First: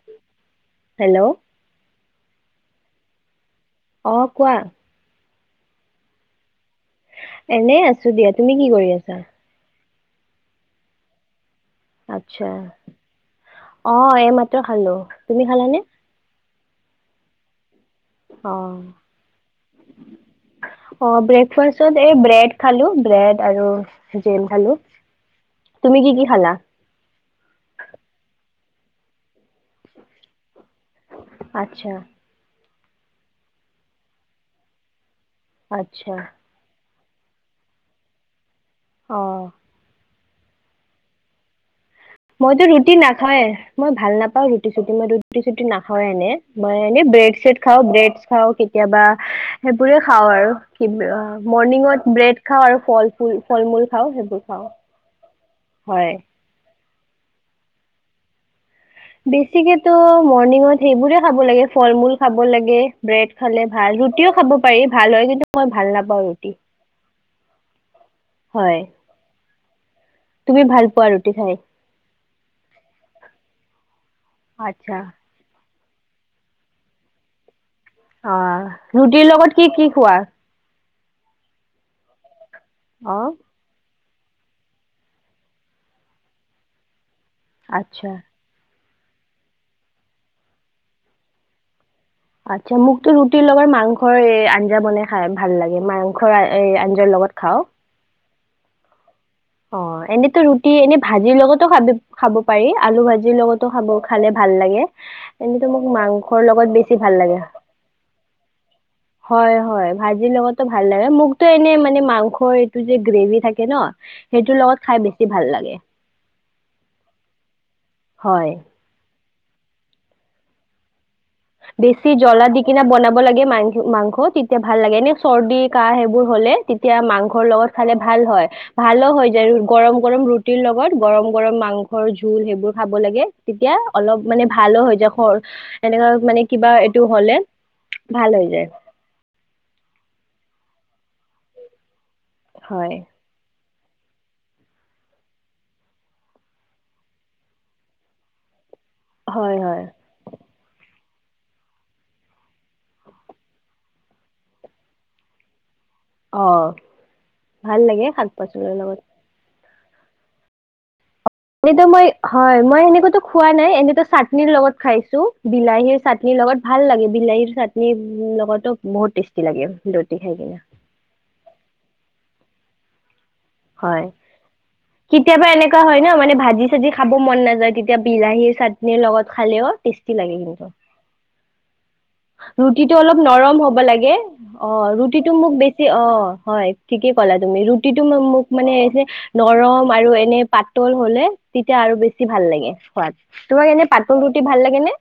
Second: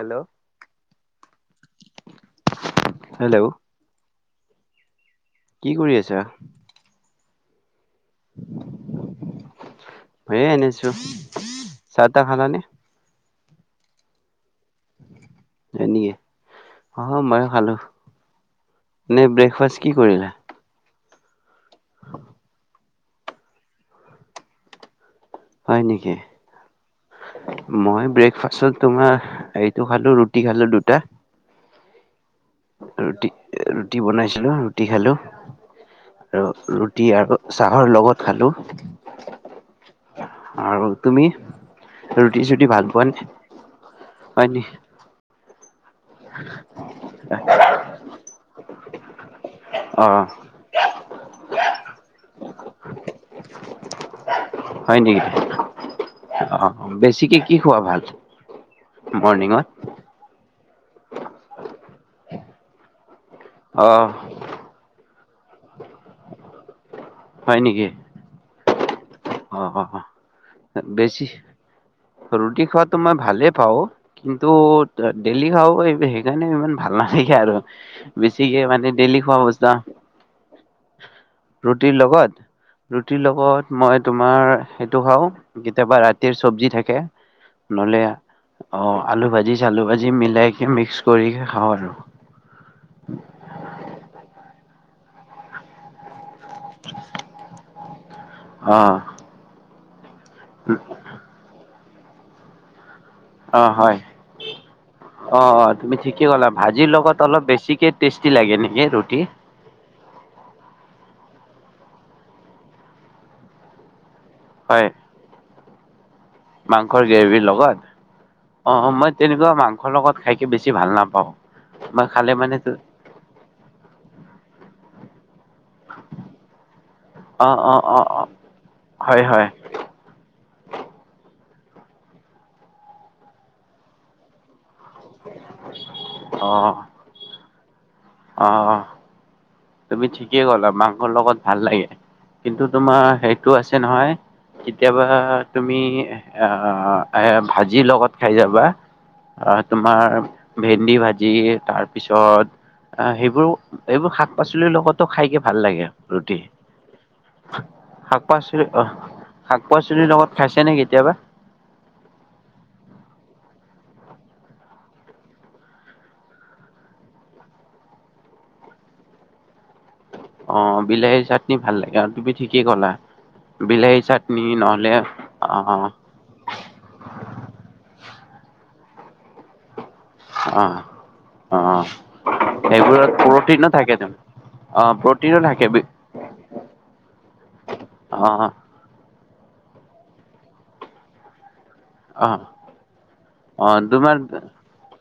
Hello hello. Hello অ', কোৱা। কি কৰি আছা? এনে আছ দিয়া, তুমি কি কৰি আছা? ময়ো এনে আছো। চাহ তাহ খালা আচ্ছা নে? অ', এই মাত্ৰ খালো। তুমি খালানে? হয় নেকি অ', মই খালো। অ নে ব্ৰেকফাষ্ট কি কৰিলা? অ', ব্ৰেকফাষ্টত এই ব্ৰেড খালো, ব্ৰেড আৰু জেম খালো। হয় তুমি কি নিকি? কি খালা মই ব্ৰেকফাষ্টত তোমাৰ এইটো খালো ৰুটি খালো দুটা। আতচা। ৰুটি, ৰুটি বনাইছিলো ৰুটি খালো। আচ্ছা। ৰুটী আৰু চাহৰ লগত খালো। অঁ। আৰু তুমি? ৰুটি মইতো চুটি ভাল ৰুটি পোৱা নে নাখাও য়ে মই ভাল হয় নাপাওঁ নি ৰুটি চুটি মই ৰুটি চুটি নাখাও। হয়নে, মইনে ব্ৰেড চছেড খাওঁ ব্ৰেড খাওঁ কেতিয়াবা সেইবোৰে অ খাওঁ আৰু ক মৰ্ণিঙত ব্ৰেড খাওঁ আৰু ফল মূল খাও সেইবোৰ। খাওঁ হয় নেকি হয় অঁ বেছি কি কি খোৱা ভাল মৰ্ণিঙত বেছিকেতো মৰনিংত সেইবোৰে খাব লাগে ফল মূল খাব লাগে ব্ৰেড খালে অ ভাল ৰুটিও খাব পাৰি ভাল হয় কি মই ভাল নাপাওঁ ৰুটি। হয় নেকি? হয়। অ', অ'। তুমি ভাল পোৱা বেছি ৰুটি খাই ৰুটি খোৱাতটো মই ভালে পাওঁ কিন্তু আচ্ছা ডেইলি খাব পাৰি সেইকাৰণে ইমান ভাল নালাগে আৰু। অ বেছিকে মানে ডেইলি ৰুটিৰ খোৱা লগত কি বৱস্থা কি খোৱা ৰুটিৰ লগত ৰুটিৰ অ লগত মই তোমাৰ সেইটো খাও কেতিয়াবা ৰাতিৰ চব্জি থাকে নহ'লে আচ্ছা। অ', আলু ভাজি চালু ভাজি মিলাইকে মিক্স কৰি খাওঁ আৰু। আচ্ছা মোকতো ৰুটিৰ লগত মাংসৰ আঞ্জা বনে খায় ভাল লাগে মাংস [unintelligible] আঞ্জৰ লগত খাওঁ। অ অঁ এনে ৰুটি এনে ভাজিৰ লগতো খাবি খাব পাৰি আলু ভাজি অ লগতো হয় খালে ভাল লাগে অ এনে অ টো মোক তুমি ঠিকেই মাংসৰ ক'লা লগত ভাজিৰ বেছি ভাল লাগে, অলপ বেছিকে টেষ্টি লাগে নেকি ৰুটি হয় হয় ভাজিৰ লগতো ভাল লাগে মোক টে এনে মানে মাংসৰ এইটো যে গ্ৰেভি থাকে ন সেইটোৰ লগত হয় খাই বেছি ভাল লাগে। মাংসৰ গ্ৰেভিৰ লগত হয়। অ মই তেনেকুৱা মাংসৰ লগত খাইকৈ বেছি ভাল নাপাওঁ মই বেছি খালে জ্বলা দি মানে কিনা বনাব লাগে মাং মাংস তেতিয়া ভাল লাগে এনে চৰ্দি কাহ সেইবোৰ হলে তেতিয়া মাংসৰ অ', লগত অ', খালে অ', ভাল অ', হয় ভালো হয় যায় গৰম গৰম ৰুটিৰ লগত গৰম গৰম মাংসৰ জোল সেইবোৰ খাব লাগে তেতিয়া অলপ মানে ভ ভালো হৈ যায় খৰ এনেকুৱা মানে কিবা অ', এইটো হ'লে ভাল হৈ অ যায় তুমি ঠিকেই গ'লা মাকং আৰ লগত ভাল লাগে কিন্তু হয় তোমাৰ সেইটো আছে নহয় কেতিয়াবা তুমি আহ এ ভাজিৰ লগত খাই যাবা অ হয় হয় তোমাৰ ভেন্দি ভাজি যি তাৰপিছত অ সেইবোৰ এইবোৰ শাক পাচলিৰ লগতো খাইকে ভাল লাগে ৰুটি অহ ভাল লাগে শাক পাচলি পাচলিৰ অ', লগত শাক পাচলিৰ লগত খাইছেনে কেতিয়াবা এনেতো মই হয় মই এনেকোতো খোৱা নাই এনেতো চাটনিৰ লগত খাইছো বিলাহীৰ চাটনিৰ লগত ভাল লাগে বিলাহীৰ চাটনিৰ লগতো বহুত টেষ্টি লাগে খাই কিনে অ বিলাহীৰ চাটনি ভাল লাগে আৰু তুমি ঠিকেই গলা হয় কেতিয়াবা এনেকুৱা অ', হয় ন মানে ভাজি চাজি খাব মন নাযায় তেতিয়া বিলাহী চা টনি লগত খালে অ টেষ্টী লাগে কিন্তু অ', অ'। ৰুটিটো সেইবোৰত অলপ নৰম প্ৰটিনো হ'ব থাকে লাগে তুমি অ ৰুটিটো প্ৰটিনো মোক থাকে বেছি বি- অ হয় ঠিকেই ক'লা তুমি ৰুটিটো অ মোক এ যে নৰম আৰু এনে পাতল হলে তেতিয়া আৰু বেছি অ ভাল লাগে সোৱাদ অ তোমাক এনে তোমাৰ পাতল ৰুটি ভাল লাগে নে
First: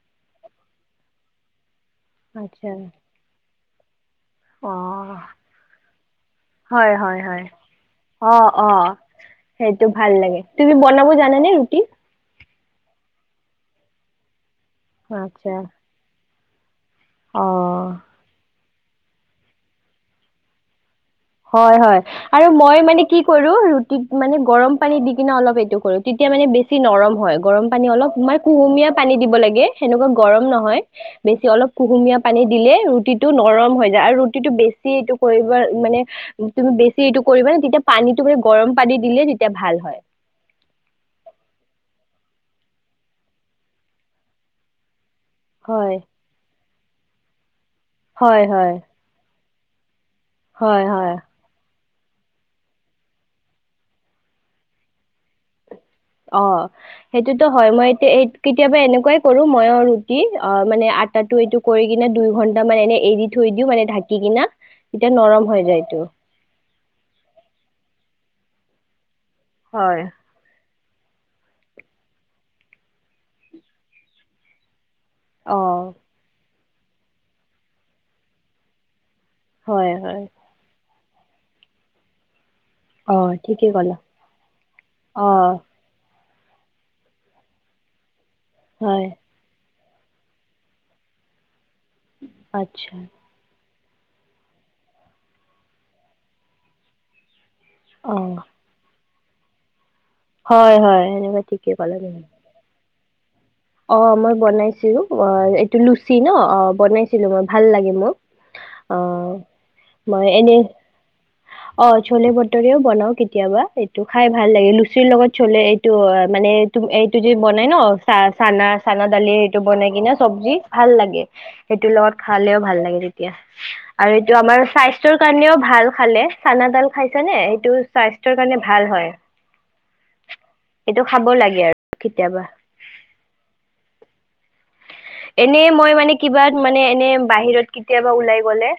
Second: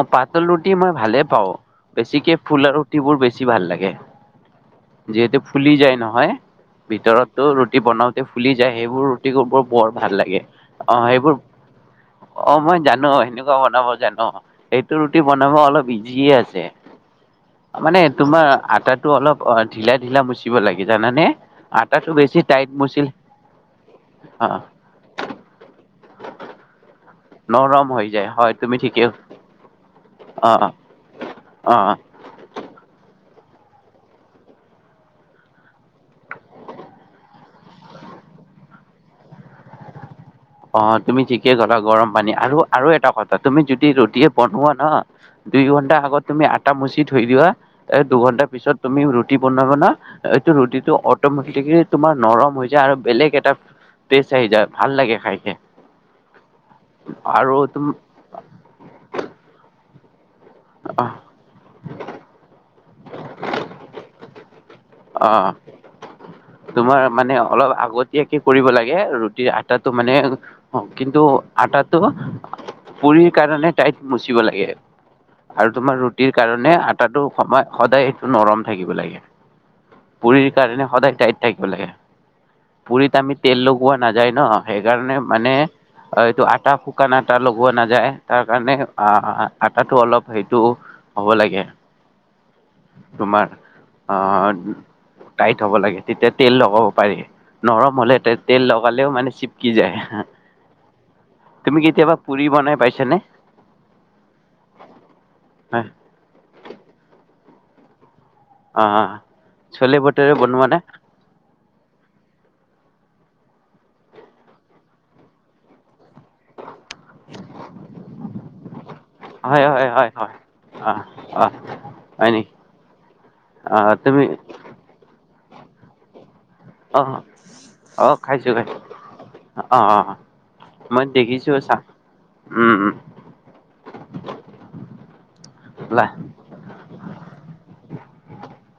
অ পাতল ৰুটি মই ভালে পাওঁ বেছিকে ফুলা আচ্ছা ৰুটিবোৰ বেছি ভাল লাগে অ যিহেতু ফুলি যায় নহয় হয় হয় হয় ভিতৰতো ৰুটি বনাওতে অ ফুলি অ যায় সেইবোৰ ৰুটি বোৰ সেইটো বৰ ভাল লাগে তুমি অ বনাব সেইবোৰ জানানে ৰুটি অ মই জানো অ বনাব জানো এইটো ৰুটি আচ্ছা বনাব অলপ ইজিয়ে আ যে অ মানে তোমাৰ আটা টো অলপ অ ঢিলা ঢিলা মুচিব লাগে জানানে হয় হয় আটাটো বেছি আৰু টাইট মই মানে মুচিল কি কৰো ৰুটিত মানে অ গৰম পানী দি কিনে অলপ এইটো কৰো তেতিয়া মানে বেছি নৰম হয় গৰম পানী নৰম হৈ অলপ যায় সময় হয় তুমি কুুমীয়া ঠিকে পানী দিব লাগে সেনেকুৱা গৰম অ অ নহয় বেছি অলপ অ কুহুমীয়া পানী দিলে ৰুটি টো নৰম হৈ যায় আৰু ৰুটিটো বেছি এইটো কৰিব মানে তুমি বেছি এইটো কৰিবা নে তেতিয়া পানীটো মানে গৰম পানী দিলে তেতিয়া ভাল হয় অ তুমি ঠিকে গলা গৰম পানী আৰু আৰু এটা কথা তুমি যদি ৰুটিয়ে বনোৱা ন দুই হয় ঘণ্টা আগত তুমি আ আটা মচি থৈ দিবা এ হয় দুঘণ্টা হয় পিছত তুমি ৰু [unintelligible] বনাব ন এইটো হয় ৰুটিটো হয় অটমেটিকি তোমাৰ নৰম হৈ যায় আৰু বেলেগ এটা টেষ্ট আহি যায় ভাল লাগে খাই অ' সেইটোতো আৰু হয় তুম মই এতিয়া কেতিয়াবা এনেকুৱাই কৰো মইও অ মানে আটা টো এইটো কৰি কিনে দুই ঘন্টা মান এনে এৰি থৈ দিওঁ মানে ঢাকি কিনা তেতিয়া নৰম হৈ যায় এইটো অ' তোমাৰ মানে অলপ আগতয়াক কি কৰিব লাগে ৰু এই আটাটো হয় মানে অ কিন্তু আটাটো পুৰিৰ কাৰণে তইত মুচিব লাগে। অ আৰু তোমাৰ ৰুটিৰ কাৰণে মানে আটাটো সময় সদায় সেইটো নৰম থাকিব লাগে। হয় হয় পুৰীৰ কাৰণে সদায় টাইত থাকিব লাগে অ পুৰীত আমি তেল ঠিকেই লগোৱা ক'লা নাযায় ন সেইকাৰণে অ মানে অ এইটো আটা শুকান আটা লগোৱা নাযায় তাৰ কাৰণে হয় অ তাতো অলপ সেইটো হ'ব লাগে আত্ছা অ টাইট হ'ব লাগে ্তেতিয়া তেল লগাব পাৰি নৰম অ হ'লেতে তেল লগালেও মানে চিপকি যায় হয় হয় সেনেুৱা ঠিকেই কলে ন চনে অ মই বনাইছিলো অ এইটো হয় লুচি ন অ বনাইছিলো মই ভাল লাগে মোৰ অ' চলে মই বটৰে এনে বনোৱা নে অ চলে বটৰিও বনাও কেতিয়াবা এইটো খাই ভাল লাগে লুচিৰ লগত চলে এইটো অ মানে তম এইটো যে বনাই ন চাহ না চানা দালি এটো হয় হয় বনাই হয় কিনে হয়। চবজি ভাল অ লাগে অ হেতু লগত হয় নেকি খালেও ভাল লাগে তেতিয়া অ আৰু তুমি এটো আমাৰ, কাৰণেও ভাল খালে। চানাডাল অ খাইছ নে সেইটো অ স্বাস্থ্যৰ খাইছো কাৰণে খাইছো ভাল হয় অ অ এইটো মই খাব দেখিছো লাগে চা আৰু কেতিয়াবা। উম উম এনে মই ওলা মানে কিবা মানে এনে বাহিৰত কেতিয়াবা ওলাই গলে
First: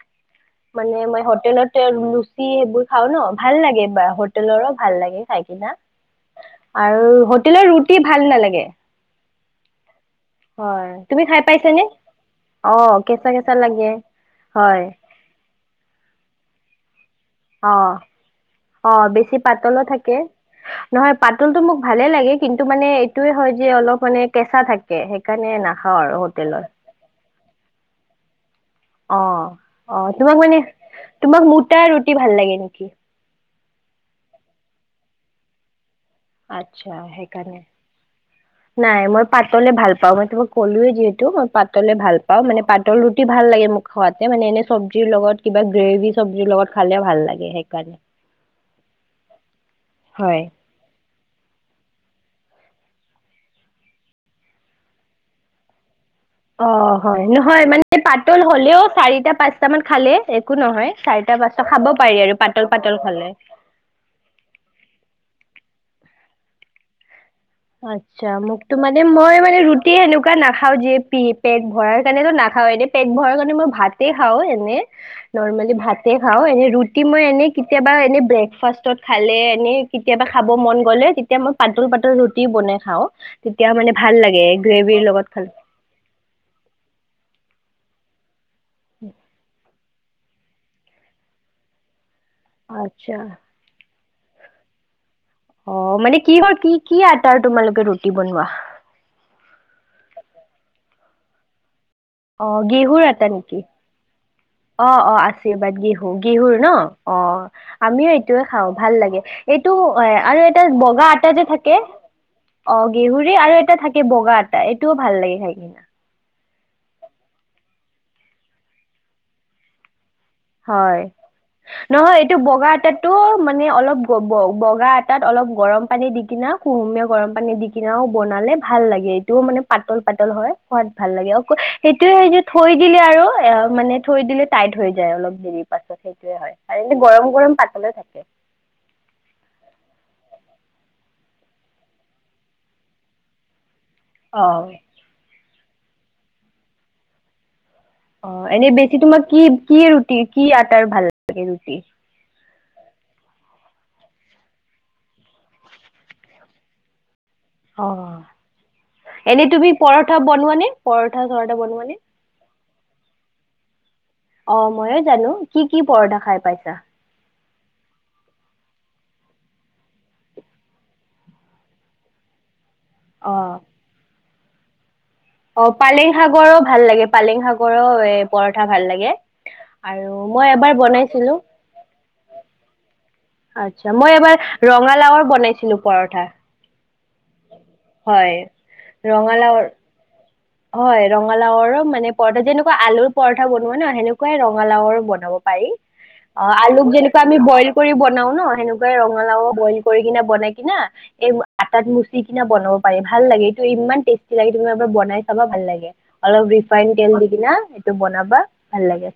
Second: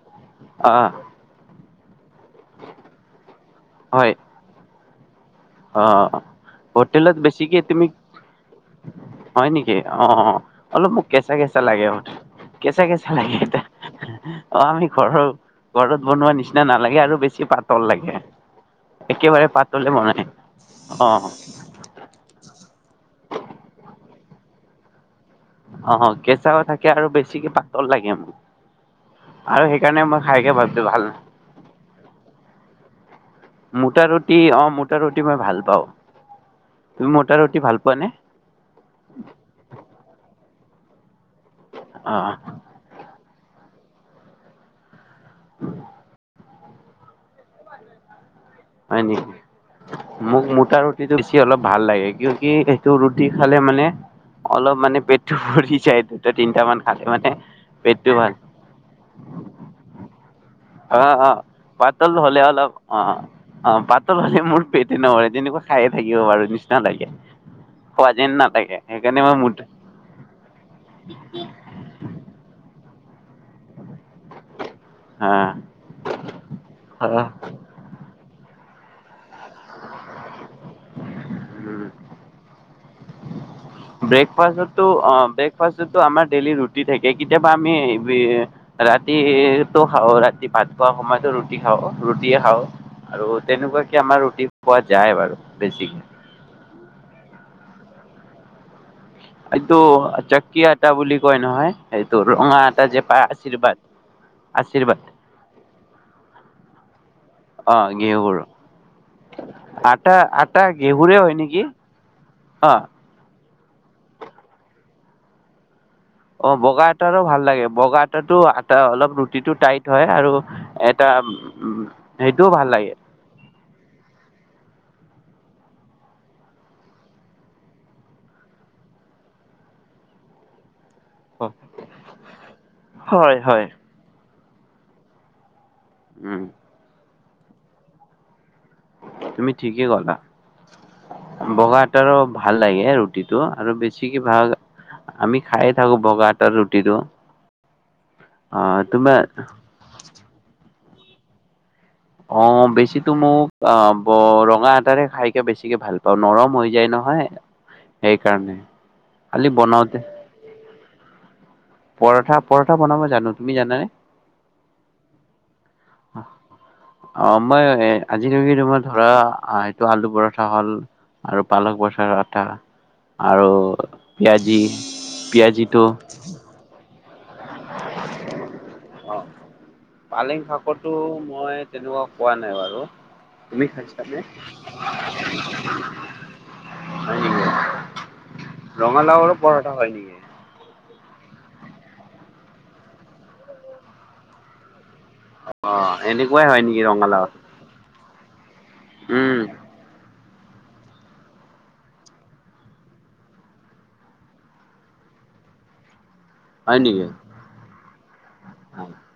আহ মানে মই হ [unintelligible] সেইবোৰ খাও ন ভাল লাগে হয় হোটেলৰ ভাল লাগে খাই কি না আহ আৰু হোটেলত বেছিকে হোটেলৰ তুমি ৰুটি ভাল নালাগে। হয় নেকি অ হয় অলপ মোক তুমি কেঁচা খাই কেঁচা পাইছানে লাগে অ কেঁচা কেঁচা লাগে এতিয়া অ হয় আমি ঘৰৰ ঘৰত বনোৱা নিচিনা নালাগে আৰু বেছি অ পাতল লাগে অ বেছি একেবাৰে পাতলো পাতলে থাকে। বনাই অ নহয় পাতলতটো মোক ভালে লাগে কিন্তু মানে এইটোয়ে হয় যে অলপ মানে কেঁচা থাকে। সেইকাৰণে অ নাখাওঁ আৰু কেঁচাও হোটেলৰ থাকে আৰু বেছিকে পাতল লাগে মোক। অ আৰু অ সেইকাৰণে মই তোমাক খাইকে মানে ভাবছো ভাল না- তোমাক মোটা ৰুটি ভাল লাগে নেকি? মোটা ৰুটি অ মোটা ৰুটি মই ভাল পাওঁ। আচ্ছা তুমি মোটা সেইকাৰণে, ৰুটি ভাল পোৱা নে নাই মই পাতলে ভাল পাওঁ মই তাক কলোৱে যিহেতু পাতলে অ ভাল পাও মানে পাতল তি ভাল লাগে মোক খোৱাতে মানে এনে চব চব্জিৰ লগত কিবা গ্ৰেভি চব্জিৰ লগত খালে ভাল লাগে সেইকাৰণে। হয় নেকি হয়। মোক মোটা ৰুটিটো দি [unintelligible] অলপ ভাল লাগে কিয় কি সেইটো ৰুটি খালে মানে অলপ মানে পেটটো ভৰি যায় তিনটা অ, মান খালে হয় মানে নহয় মানে পেটটো ভাল পাতল হলেও চাৰিটা, পাঁচটা মান খালে নহয় অ', চাৰিটা অ', পাঁচটা খাব পাতল পাৰি আৰু হলে পাতল অলপ পাতল অ', খালে অ', পাতল হলে মোৰ পেট নভৰে তেনেকুৱা খায়ে থাকিব বাৰু নিচিনা লাগে খোৱা আচ্ছা যেন মোকতো নালাগে মানে সেইকাৰণে মই মানে মোটা ৰুটি সেনেকুৱা নাখাও যিয় পেট ভৰাৰ কাৰনেতো নাখাও এনে পেট ভৰা মানে মই ভাতে খাওঁ এনে। হা নৰ্মেলি ভাতে খাও এনে ৰুটি অ মই এনেই কেতিয়াবা এনে ব্ৰে ব্ৰেকফাষ্টত খালে এনে কেতিয়াবা খাব মন ক'লে তেতিয়া মই পাতল পাতল [unintelligible] বনাই খাওঁ তেতিয়া মানে ভাল লাগে ব্ৰেকফাষ্টো গ্ৰেভিৰ অ লগত খালে ব্ৰেকফাষ্টতো আমাৰ ডেইলি ৰুটি থাকে কেতিয়াবা বা আমি বি ৰাতিৰটো খাৱ ৰা ভাত খোৱা সময়তো ৰুটি খাওঁ। ৰুটিয়ে খাওঁ আচ্ছা আৰু তেনেকুৱা কে আমাৰ ৰুটি খোৱা যায় বাৰু অ বেছিকে মানে কি কি কি আটাৰ তোমালোক কে ৰুটি বনোৱা? এইটো চাক্কি আটা বুলি কয় নহয়। সেইটো অ ৰঙা আটা যে গেহুৰ পায় এটা নেকি? আশীৰ্বাদ অ আশীৰ্বাদ অ আশীৰ্বাদ গেহু। গেহুৰ ন? অ অ আমিও ঘেঁহুৰ এইটোৱে খাওঁ ভাল লাগে, এইটো এ আটা আৰু আটা এটা বগা ঘেঁহুৰে আটা হয় যে নেকি থাকে অ গেহুৰেই আৰু এটা থাকে বগা আটা এইটোও ভাল লাগে খায় কিনা। অ বগা আটাৰো ভাল লাগে বগা আটাটো আটা অলপ ৰুটিটো টাইট হয়। আৰু হয়, এটা উম নহয় এইটো সেইটোও ভাল বগা লাগে এটো মানে অলপ গব বগা আটাত অলপ গৰম পানী দি কিনা কুহুমীয়া গৰম পানী দি কিনাও বনালে ভাল লাগে এইটোও মানে পাতল পাতল হয়। সোৱাদ ভাল লাগে, অক সেইটোয়ে যে থৈ দিলে আৰু হয় অ হয় মানে থৈ দিলে। টাইট হয়। যায় অলপ হেৰি। পাছত সেইটোয়ে উম, হয়, আৰু এনেই গৰম গৰম পাতলে থাকে। তুমি ঠিকেই কলা, বগা আটাৰো ভাল লাগে ৰুটিটো। আৰু বেছি ছিকে ভাগ অ আমি খাইয়ে থাকো বগা আটাৰ ৰুটিটো। অ' এনেই বেছি তোমাৰ কি কি ৰুটি কি আটাৰ ভাল লাগে ৰুটি? অ' বেছিতো মোক অ' ৰঙা আটাৰে খাইকে বেছিকে ভাল পাওঁ, নৰম হৈ যায় নহয়। সেইকাৰণে। অ' এনে খালি তুমি বনাওঁতে পৰঠা বনোৱানে? পৰঠা-চৰঠা বনোৱানে? পৰঠা পৰঠা বনাব জানো, তুমি জানানে? অ' ময়ো জানো। কি কি পৰঠা খাই পাইছা? অ' মই আজিলৈক তোমাৰ ধৰা এইটো আলু পৰঠা হল, আৰু পালক পৰঠা আটা। অ আৰু পিয়াজি। অ' পিয়াজিটো পালেং শাগৰো ভাল লাগে। [unintelligible] পৰঠা ভাল লগে, অ' পালেং মই এবাৰ শাকতো বনাইছিলোঁ। মই তেনেকুৱা খোৱা নাই বাৰু। তুমি আচছা মই খাইছানে? এবাৰ ৰঙালাওৰ বনাইছিলো পৰঠা হয় নেকি? হয় ৰঙালাওৰ। পৰঠা হয় নেকি? হয় ৰঙালাওৰো মানে পৰঠা যেনেকুৱা আলুৰ পৰঠা বনোৱা ন সেনেকুৱাই ৰঙালাওৰ বনোৱা। বনাব পাৰি, অ' এনেকুৱাই হয় আলু নেকি কিন্তু ৰঙালাও? বইল কৰি। নহয় সেনেকুৱাই উম, ৰঙালাও বইল কৰি কিনে। বনাই কিনা এই আটাত মুচি কিনা বনাব পাৰি ভাল লাগে এইটো ইমান টেষ্টি লাগে তুমি এবাৰ বনাই। তোমাৰ ভাল লাগে অলপ হয় ৰিফাইন নেকি? তেল দি কিনা সেইটো বনাবা ভাল লাগে।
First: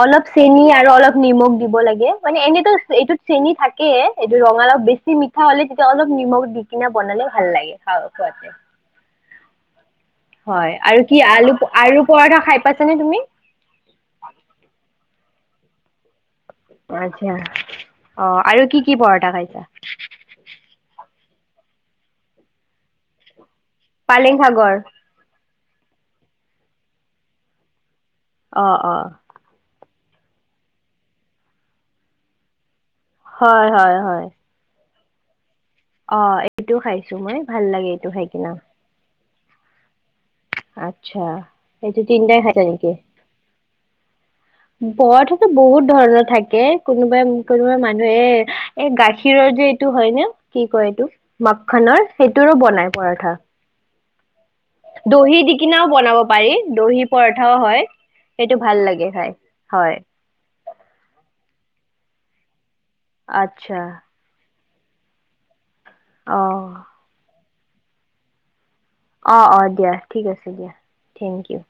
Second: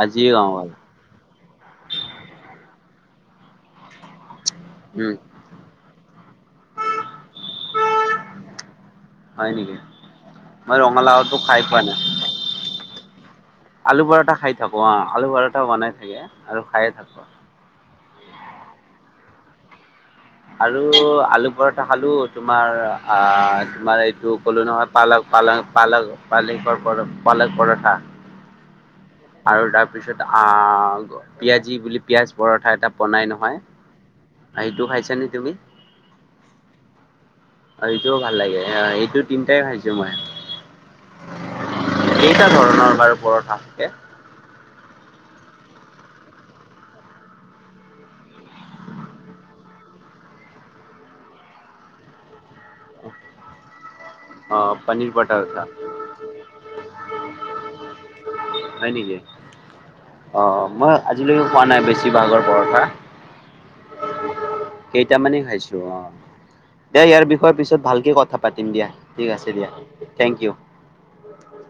আজি গম চেনি পালোঁ। আৰু অলপ নিমখ দিব লাগে মানে এনেতো। এইটোত চেনি থাকে। এইটো ৰঙালাও উম, বেছি মিঠা হলে তেতিয়া অলপ নিমখ দি কিনা বনালে ভাল লাগে খ খোৱাতে। হয় নেকি হয় মই আৰু কি ৰঙালাওটো আলু খাই পোৱা নাই আলু পৰঠা খাই পাইছানে তুমি আলু পৰঠা খাই থাকো অ' আলু পৰঠা‌ বনাই থৈ দিয়া আচ্ছা অ' আৰু কি কি পৰঠা খাইছ অ' আৰু আলু পৰঠা খালো তোমাৰ আ তোমাৰ পালেং এইটো ক'লো শাগৰ নহয় পালক পালক পালক পালেংকৰ পালক পৰঠা। অ -অ আৰু তাৰ পিছত আহ পিয়াজি বুলি পিয়াজ পৰঠা এটা। বনাই নহয় হয় হয় হয় এইটো খাইছো। তুমি? অ' এইটোও খাইছো মই ভাল লাগে অ' এইটো এইটোও খাই ভাল কিনা লাগে অ এইটোত। তিনিটাই খাইছো মই। আচ্ছা এইটো তিনিটাই কেইটা খাই থৈ‌ দিছে। ধৰণৰ বাৰু পৰঠা থাকে বহুত ধৰণৰ থাকে কোনোবাই কোনোবাই মানুহে এ এ গাখীৰৰ যে এইটো হয় নে কি কয় এইটো মাখনৰ সেইটোৰো বনাই পৰঠা। অ পনীৰ পৰঠা দহি দি কিনাও বনাব পাৰি দহি পৰঠা। অ' হয় সেইটো ভাল হয় লাগে নেকি খাই হয় অ মই আজিলৈ খোৱা‌ নাই বেছিভাগৰ পৰঠা। আচ্ছা কেইটা মানে হৈছে। অ খাইছোঁ অ ' খোৱাৰ পিছত ভালকে কথা পাতি। অ অ দিয়া ঠিক আছে দিয়া থেংক ইউ।